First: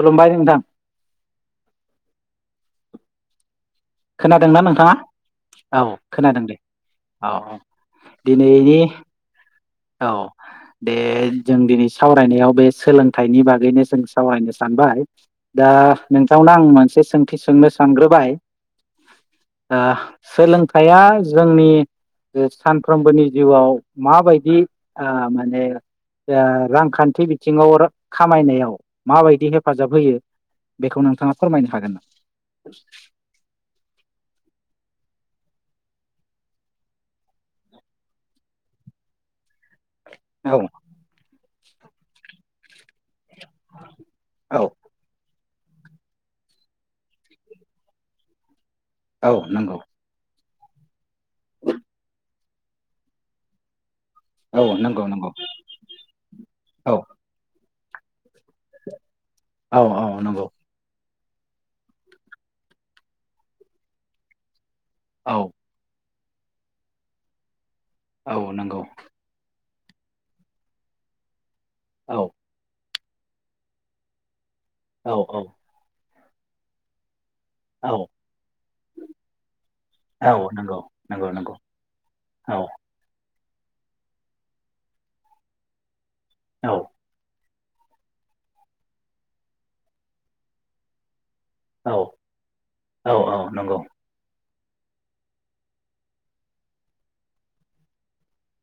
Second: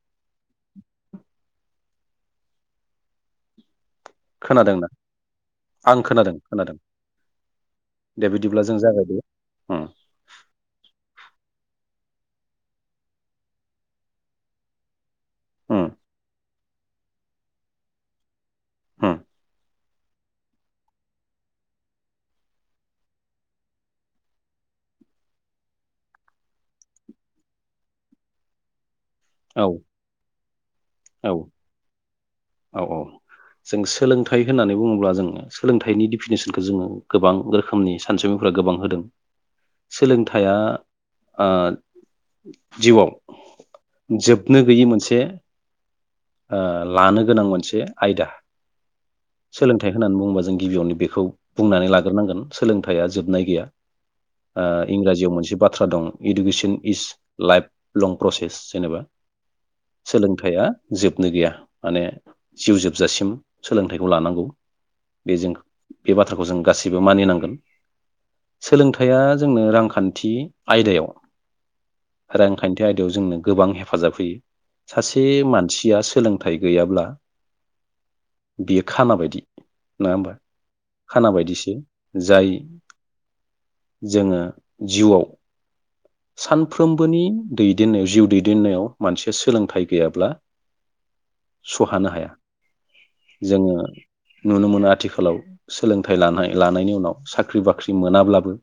खुलुमबाय नोंथां। खोनादोंना नोंथाङा औ खोनादों दे औ औ दे बिदिब्ला जों दिनैनि जागायदो उम औ दे जों दिनै सावरायनायाव बे सोलोंथाइनि बागैनो जों सावरायनो सानबाय दा उम नोंथांना आं मोनसे सोंथि सोंनो सानग्रोबाय उम ओ सोलोंथाइया जोंनि सानफ्रोमबोनि जिउआव माबायदि ओ माने ओ रांखान्थि बिथिङाव खामायनायाव माबायदि औ हेफाजाब होयो बेखौ नोंथाङा औ फोरमायनो हागोन नामा? औ औ जों सोलोंथाइ होननानै बुङोब्ला जोङो सोलोंथाइनि डिफिनेसनखौ जोङो गोबां रोखोमनि सानसुमैफोरा गोबां होदों। सोलोंथाइआ औ ओ जिउआव जोबनो औ गैयि मोनसे ओ लानो गोनां मोनसे आयदा। औ नंगौ सोलोंथाइ होननानै बुंङोबा जों गिबियावनो बेखौ बुंनानै लाग्रोनांगोन। सोलोंथाइया जोबनाय गैया औ ओ नंगौ नंगौ इंराजियाव मोनसे बाथ्रा दं इडुकेसन औ इज लाइफ लं। प्रसेस जेनेबा औ औ नंगौ सोलोंथाइया जोब नो गैया माने जिउ जोबजासिम सोलोंथाइखौ लानांगौ। औ बेजों बे बाथ्राखौ जों गासैबो मानिनांगोन। औ नंगौ सोलोंथाइया जोंनो रां खान्थि आयदायाव औ रांखान्थि बे आयदायाव जोंनो गोबां हेफाजाब होयो। औ सासे मानसियास सोलोंथाइ गैयाब्ला औ बियो खाना बायदि नङा औ होमबा नंगौ नंगौ खाना नंगौ बायदिसो जाय औ जोङो जिउआव औ सानफ्रोमबोनि दैदेननायाव जिउ दैदेननायाव मानसिया सोलोंथाइ गैयाब्ला औ सुहानो हाया औ औ जोङो नंगौ नुनो मोनो आथिखालाव सोलोंथाइ लानाय लानायनि उनाव साख्रि बाख्रि मोनाब्लाबो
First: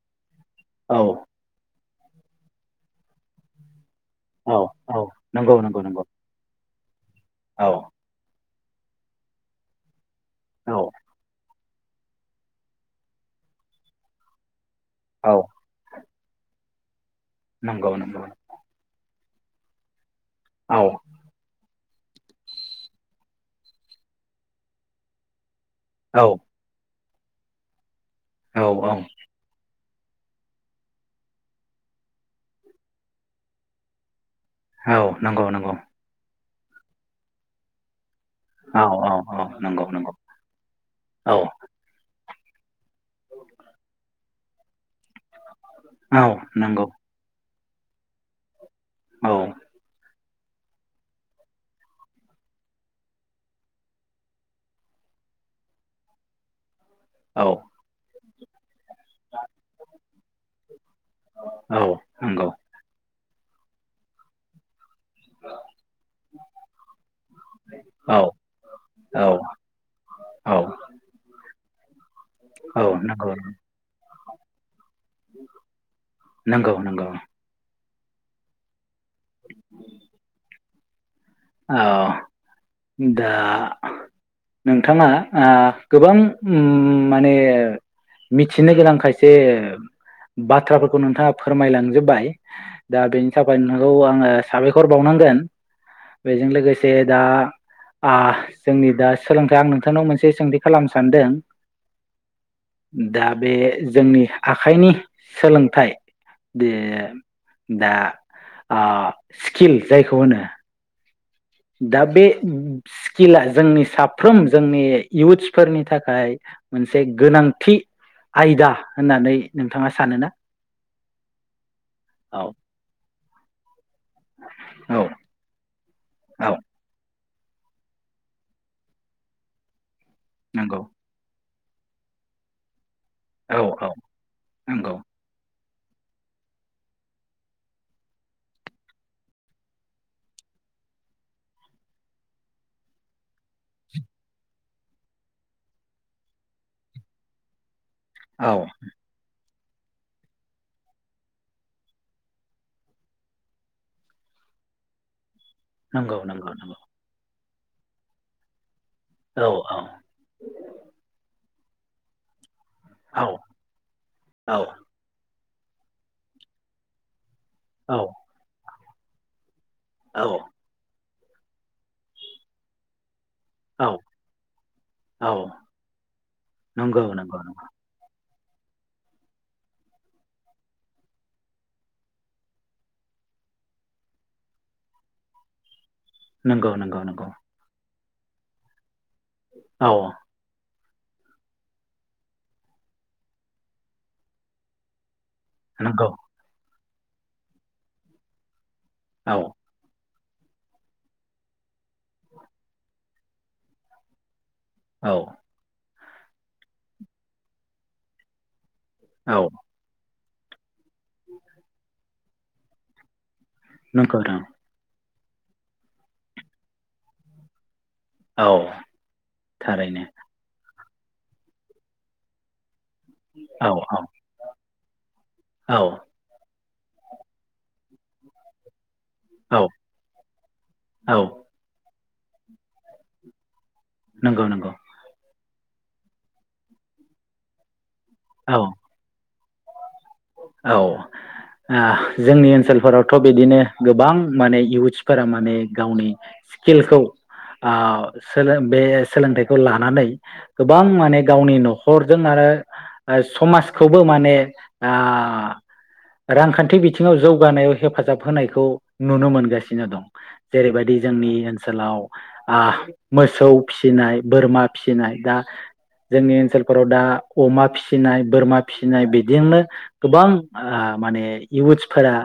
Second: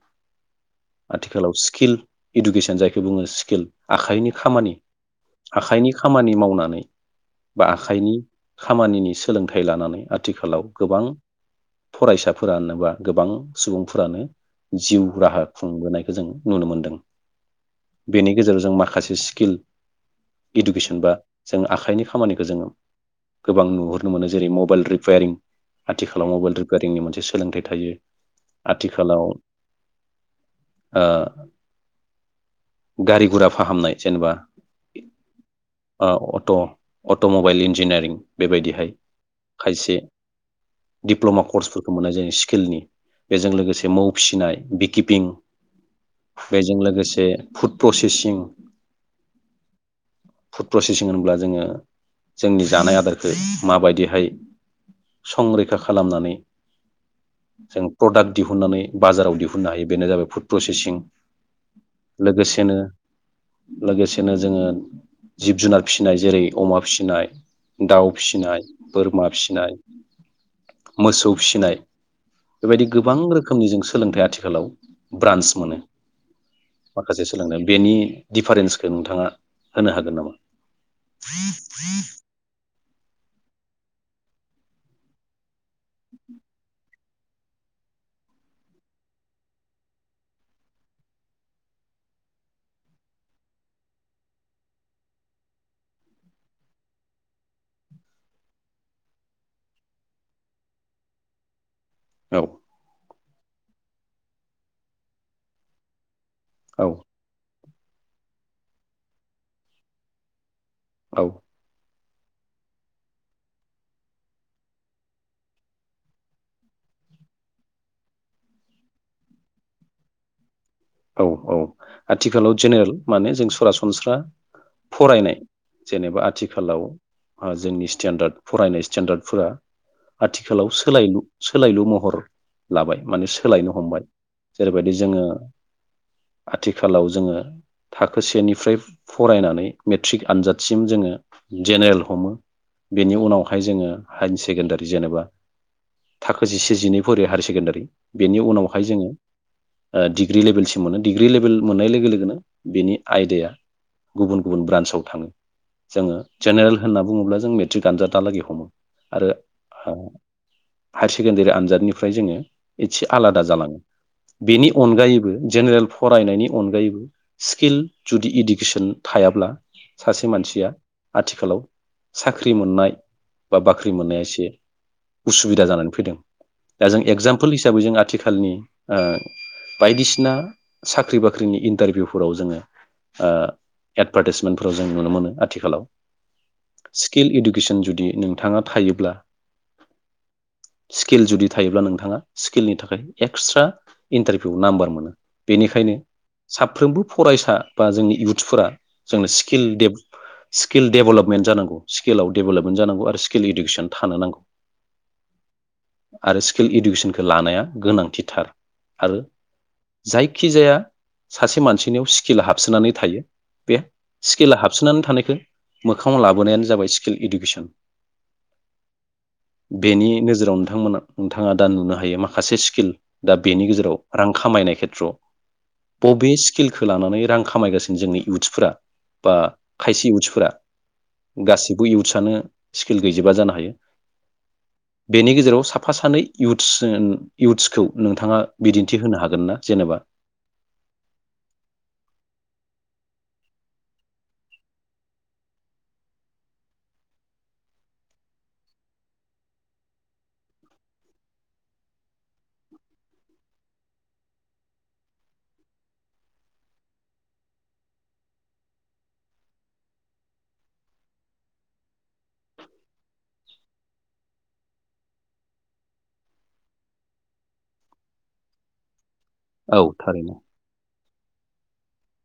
औ आथिखालाव स्किल इडुकेसन जायखौ बुङो स्किल आखाइनि औ खामानि औ नंगौ नंगौ आखाइनि नंगौ खामानि मावनानै औ बा आखाइनि खामानिनि सोलोंथाइ लानानै आथिखालाव औ गोबां फरायसाफोरानोबा गोबां सुबुंफोरानो जिउ औ राहा खुंबोनाय जों नुनो मोनदों नंगौ नंगौ बेनि गेजेरावजों माखासे सिक किल औ इडुकेसन बा जोङो आखाइनि खामानिखौ जोङो गोबां नुहुरनो मोनो जेरै मबाइल रिपेयारिं औ आथिखालाव मबाइल रिपायारिंनि मोनसे सोलोंथाइ थायो औ औ आथिखालाव ओ गारि गुरा फाहामनाय जेनेबा औ नंगौ नंगौ अट अट'मबाइल इन्जिनियारिं औ बेबायदिहाय औ औ नंगौ खायसे नंगौ औ दिप्ल'मा कर्सफोरखौ मोननाय जायो सि खिलनि बेजों लोगोसे मौ फिसिनाय विकिपिं औ बेजों नंगौ लोगोसे फुड प्रसेसिं औ फुड प्रसेसिं होन्ला जोङो जोंनि जानाय आदारखौ माबायदिहाय संरैखा खालामनानै औ जों प्रडाक्ट दिहुननानै बाजाराव दिहुननो हायो बेनो जाबाय फुड प्रसेसिं औ नंगौ लोगोसेनो लोगोसेनो जोङो जिब जुनार फिसिनाय जेरै अमा फिसिनाय दाउ औ फिसिनाय, बोरमा औ फिसिनाय, औ मोसौ फिसिनाय औ बेबायदि नंगौ गोबां रोखोमनि जों सोलोंथाइ आथिखोलाव ब्रान्स मोनो। नगौ नंगौ। माखासे सोलोंनाय बेनि दिडिफारेन्सखौ नोंथाङा होनो हागोन नामा? औ दा नोंथाङा ओ गोबां उम माने मिथिनो गोनां खायसे बाथ्राफोरखौ नोंथाङा फोरमायलांजोबबाय दा बेनि थाखाय नोंथांखौ आङो साबायखर बावनांगोन। बेजों लोगोसे दा जोंनि दा सोलोंथाइ आं नोंथांनाव मोनसे सोंथि खालामनो सानदों औ। दा बे जोंनि आखाइनि सोलोंथाइ दे औ । दा स्किल जायखौ होनो औ। दा बे स्किला जोंनि साफ्रोम जोंनि इयउथ्सफोरनि थाखाय मोनसे गोनांथि आयदा होननानै नोंथाङा सानोना? औ औ औ आथिखालाव जेनेरेल माने जों सरासनस्रा सरासनस्रा औ फरायनाय जेनेबा औ आथिखालाव जोंनि स्टेन्डार्ड फरायनाय स्टेन्डार्डफोरा आथिखालाव नंगौ सोलायलु सोलायलु महर लाबाय। माने औ सोलायनो औ हमबाय जेरैबायदि नंगौ जोङो आथिखालाव जोङो थाखो सेनिफ्राय फरायनानै मेट्रिक आनजादसिम जोङो जेनेरेल हमो बेनि उनावहाय जोङो हाय सेकेण्डारि जेनेबा थाखो जिसेजिनै फरियो हायार सेकेण्डारि बेनि औ उनावहाय जोङो डिग्रि लेभेलसि मोनो डिग्रि लेभेल मोननाय लोगो लोगोनो बेनि आयदाया गुबुन गुबुन ब्रान्सआव थाङो। जोङो नंगौ नंगौ जेनेरेल नंगौ होनना बुङोब्ला जों गानजाथालागै समोन [inaudible] आरो औ हा हायार सेकेण्डारि आन्जाद दानिफ्राय जोङो एसे औ आलादा जालाङो बेनि अनगायैबो जेनेरेल फरायनायनि अनगायैबो स्किल जुदि इडुकेसन थायाब्ला औ सासे मानसिया आथिखालाव साख्रि मोननाय बा औ बाख्रि मोननाया एसे औ उसुबिदा जानानै फैदों दा जों नंगौ नंगौ एगजामपोल हिसाबै जों आथिखाल खालनि ओ बायदिसि ना साख्रि बाख्रिनि इन्टारभिउफोराव जोङो ओ एडभार्टाइसमेन्टफोराव जों नुनो मोनो आथिखालाव नंगौ नंगौ । स्किल नंगौ एडुकेसन जुदि नोंथाङा थायोब्ला औ । स्किल जुदि थायोब्ला नोंथाङा स्किलनि थाखाय एक्सट्रा इन्टारभिउ नाम्बार मोनो । बेनिखायनो नंगौ साब फ्रोमबो फरायसा बा जोंनि इउथ्सफोरा जोंनो औ स्किल डेफ स्किल डेभेलपमेन्ट जांगौ स्किलाव डेभेलपमेन्ट जानांगौ आरो स्किल इडुकेसन थानो नांगौ । औ । आरो स्किल इडुकेसनखौ लानाया गोनांथिथार । औ । जायखिजाया सासे मानसिनियाव स्किल हाबसोनानै थायो । बे नंगौ नों स्केला हाबसोनानै थानाय मोखाङाव लाबोनायानो जाबाय स्किल इडुकेसन । औ थारैनो बेनि नोजोराव नोंथांमोना नोंथाङा दा नुनो हायो माखासे स्किल दा बेनि औ गेजेराव औ रां खामायनाय खेत्र' औ पबिस स्किलखौ लानानै रां खामायगासिनो जोंनि इउथ्सफोरा । बा औ खायसे इउथ्सफोरा औ गासिबो इउथ्स सानो स्किल गैजोबा जानो हायो नंगौ नंगौ बेनि गेजेराव साफा सानै इउथ्स जोङो इउथ्सखौ नोंथाङा औ बिदिन्थि होनो हागोन ना जेनोबा औ जोंनि ओ ओनसोलफोरावथ' बिदिनो गोबां माने इयउथ्सफोरा माने गावनि स्किलखौ ओ बे सोलोंथाइखौ लानानै गोबां माने गावनि न'खरजों आरो समाजखौबो माने ओ आह रांखान्थि बिथिङाव जौगानायाव हेफाजाब होनायखौ नुनो मोनगासिनो दं जेरैबायदि जोंनि ओनसोलाव आह मोसौ फिसिनाय बोरमा फिसिनाय दा जोंनि ओनसोलफोराव दा अमा फिसिनाय बोरमा फिसिनाय बिदि जेनेबा औ गोबां थारैनो ओ माने इउ इउटसफोरा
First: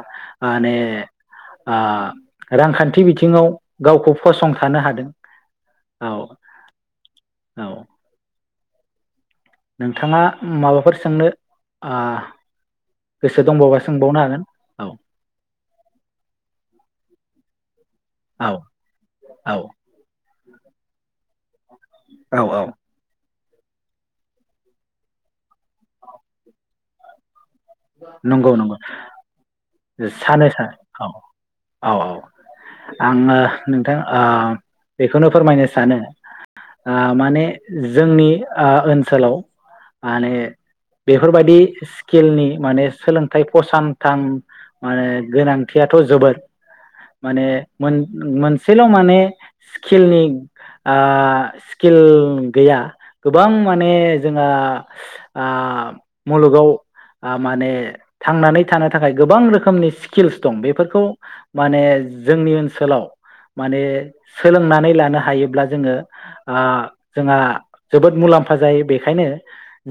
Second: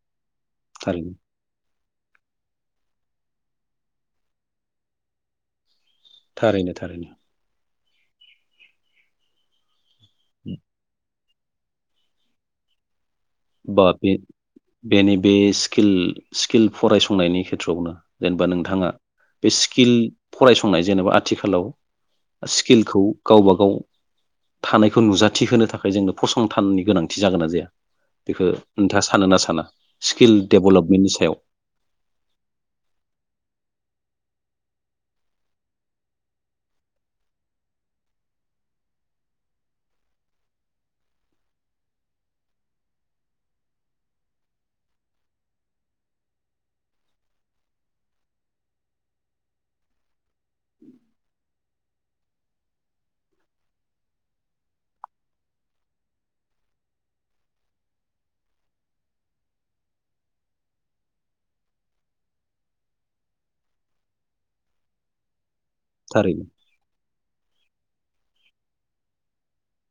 माने थारैनो ओ रांखान्थि बि बिथिङाव गावखौ फसंथानो हादों। औ थारैनो थारैनो औ नोंथाङा माबाफोर सोंनो आ बा बे बेनि बे स्किल स्किल फरायसंनायनि खेथ्र आवनो जेनेबा औ नोंथाङा बे औ स्किल फरायसंनाय जेनेबा आथिखालाव औ औ स्किलखौ गावबा गाव थानायखौ नुजाथिहोनो थाखाय जोंनो फसंथाननि गोनांथि जागोन ना जाया? बेखौ नंगौ नंगौ नोंथाङा सानो ना साना स्किल सानो सानो औ डेभेलपमेन्टनि सायाव औ औ आङो नोंथां ओ बेखौनो फोरमायनो सानो ओ माने जोंनि ओ ओनसोलाव माने बेफोरबायदि स्किलनि माने सोलोंथाइ फसानथान माने गोनांथियाथ जोबोर माने मोन मोनसेल माने स्किलनि ओ स्किल गैया गोबां माने जोंहा आ मुलुगाव आ माने थांनानै थानो थाखाय गोबां रोखोमनि स्किल्स दं बेफोरखौ माने जोंनि ओनसोलाव माने सोलोंनानै लानो हायोब्ला जोंनो थारैनो ओ जोंहा जोबोद मुलाम्फा जायो बेखायनो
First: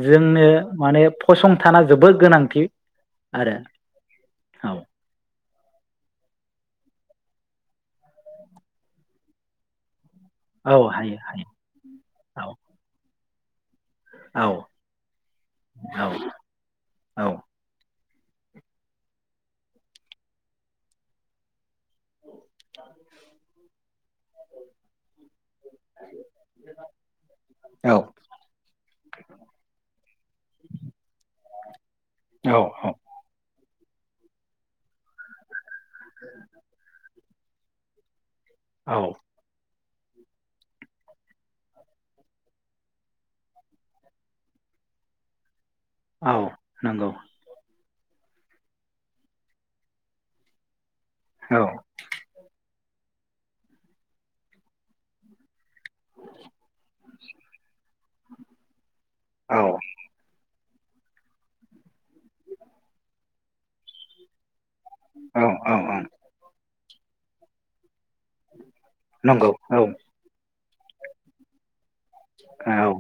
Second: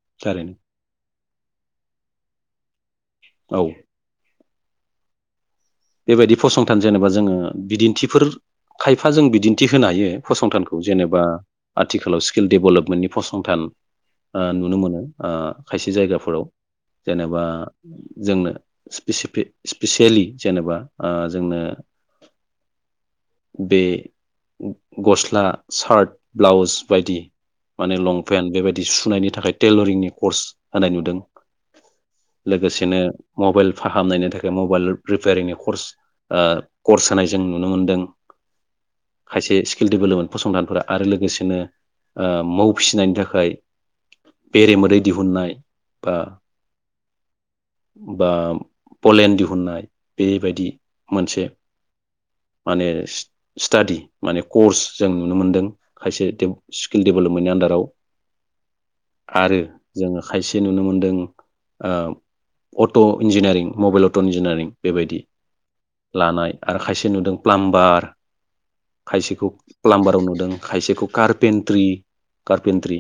जोंनो थारैनो माने फसंथाना जोबोद गोनांथि आरो औ औ बेबायदि फसंथान जेनेबा जोङो बिदिन्थिफोर खायफा जों बिदिन्थि होनो हायो। औ फसंथानखौ हायो जेनेबा हायो आथिलाव स्किल औ डेभेलपमेन्टनि फसंथान औ ओ नुनो मोनो ओ खायसे औ जायगाफोराव औ जेनेबा जोंनो स्पिसेपे स्पिसियेलि जेनेबा ओ जोंनो [unintelligible] बे उग गस्ला सार्ट ब्लाउस बायदि औ माने लंपेन्ट बेबायदि सुनायनि थाखाय टेलरिंनि कर्स होनाय नुदों औ लोगोसेनो मबाइल फाहामनायनि थाखाय मबाइल रिपेयारिंनियाव कर्स ओह कर्स होनाय जों नुनो मोन्दों। औ। किल डेभेलपमेन्ट फसंथानफोरा आरो लोगोसेनो ओह मौ फिसिनायनि थाखाय बेरे मोदै दिहुननाय बा औ नंगौ। बा पलेण्ड दिहुननाय बेबायदि मोनसे औ माने स-स्टाडि माने कर्स जों नुनो मोनदों खायसे देफ स्किल डेभेलपमेन्टनि आन्दाराव औ आरो जोङो खायसे नुनो मोनदों ओह auto engineering mobile auto engineering बेबायदि औ औ लानाय आरो खायसे नुदों प्लामबार खायसेखौ नंगौ औ प्लामबाराव नुदों खायसेखौ कार्पेनट्रि औ कार्पेनट्रि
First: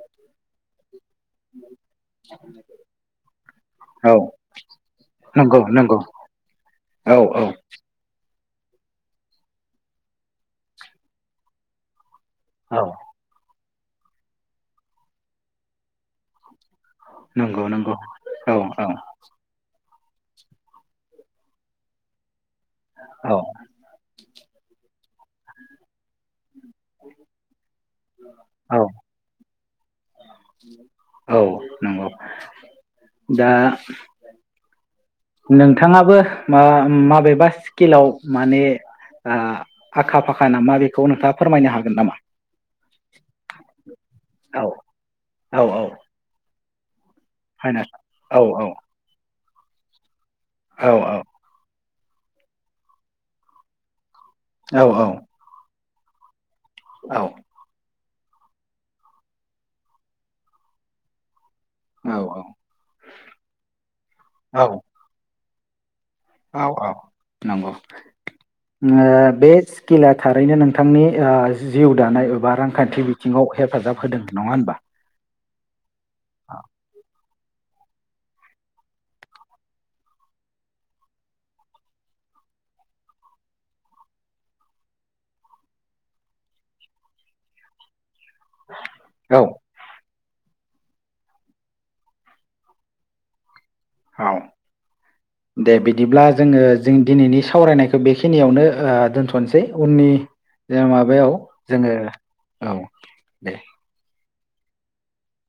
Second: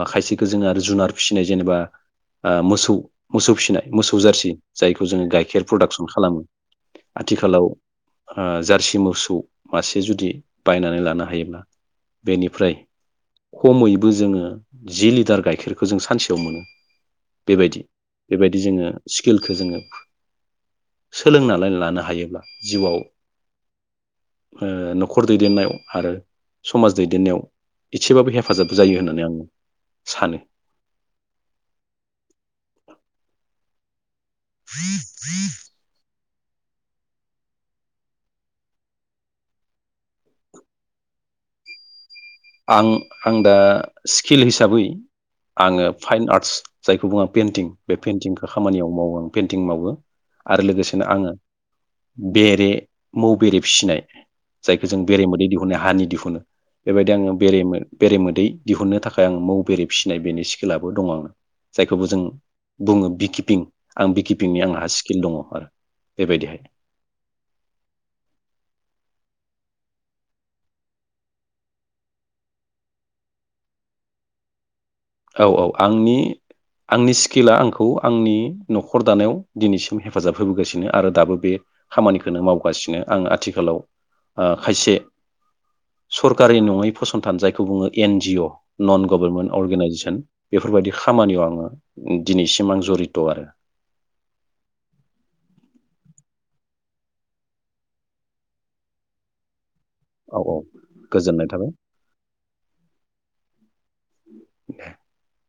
ओह खायसेखो जोङो आरो जुनार फिसिनाय जेनेबा ओह मोसौ मोसौ फिसिनाय औ मोसौ जारसि जायखौ जोङो नंगौ गाइखेर प्रडाक्स नंगौ खालामो औ औ आथिखालाव ओह जार्सि मोसौ मासे जुदि बायनानै लानो हायोब्ला औ बेनिफ्राय खमैबो जोङो जि लिटार गाइखेरखौ जों सानसेयाव मोनो। नंगौ बेबायदि नंगौ औ बेबायदि जोङो स्किलखो जोङो सोलोंनानै लानो हायोब्ला जिउआव औ ओह न'खर दैदेननायाव आरो समाज दैदेननायाव इसेबाबो औ हेफाजाब जायो होननानै आं सानो औ नंगौ दा [inaudible] नोंथाङाबो मा-माबेबा स्किलाव माने ओह आखा फाखा नामा बेखौ नोंथाङा फोरमायनो हागोन नामा? आं आं दा स्किल हिसाबै औ औ औ आङो फाइन आर्ट्स जायखौ बुङो पेन्टिं फाइनाल बे औ पेइन्टिंखो औ खामानियाव मावो आं। पेन्टिं मावो। आरो औ लोगोसेनो आङो बेरे मौ बेरे फिसिनाय। औ जायखौ जों बेराये मोदै दिहुननाय हानि दिहुनो। बेबायदि आङो बे मो बेरेमोदै दिहुननो थाखाय आं मौ बेरे फिसिनाय बेनि स्किलाबो दं आंना। जायखौबो जों बुङो बिकिपिं आं औ बिकिपिंनि आंहा स्किल दङ आरो। बेबायदिहाय औ औ नंगौ ओ बे स्किला थारैनो नोंथांनि ओ जिउ दानाय एबा रांखान्थि बिथिङाव हेफाजाब होदों नङा होनबा? औ औ आंनि आंनि स्किला आं खौ आंनि न'खर दानायाव दिनैसिम हेफाजाब होबोगासिनो आरो दाबो बे खामानिखौनो मावगासिनो आं आथिखालाव ओ खायसे सरकारि नङै फसंथान जायखौ बुङो एन जिअ नन औ गभार्नमेन्ट अर्गेनाइजेस बेफोरबायदि खामानियाव आङो दिनैसिम आं जरित' आरो औ दे बिदिब्ला जोङो जों दिनैनि सावरायनायखौ बेखिनियावनो ओ दोनथ'सै। उननि औ औ जे माबायाव गोजोननाय थाबाय। जोङो औ दे। [unintelligible]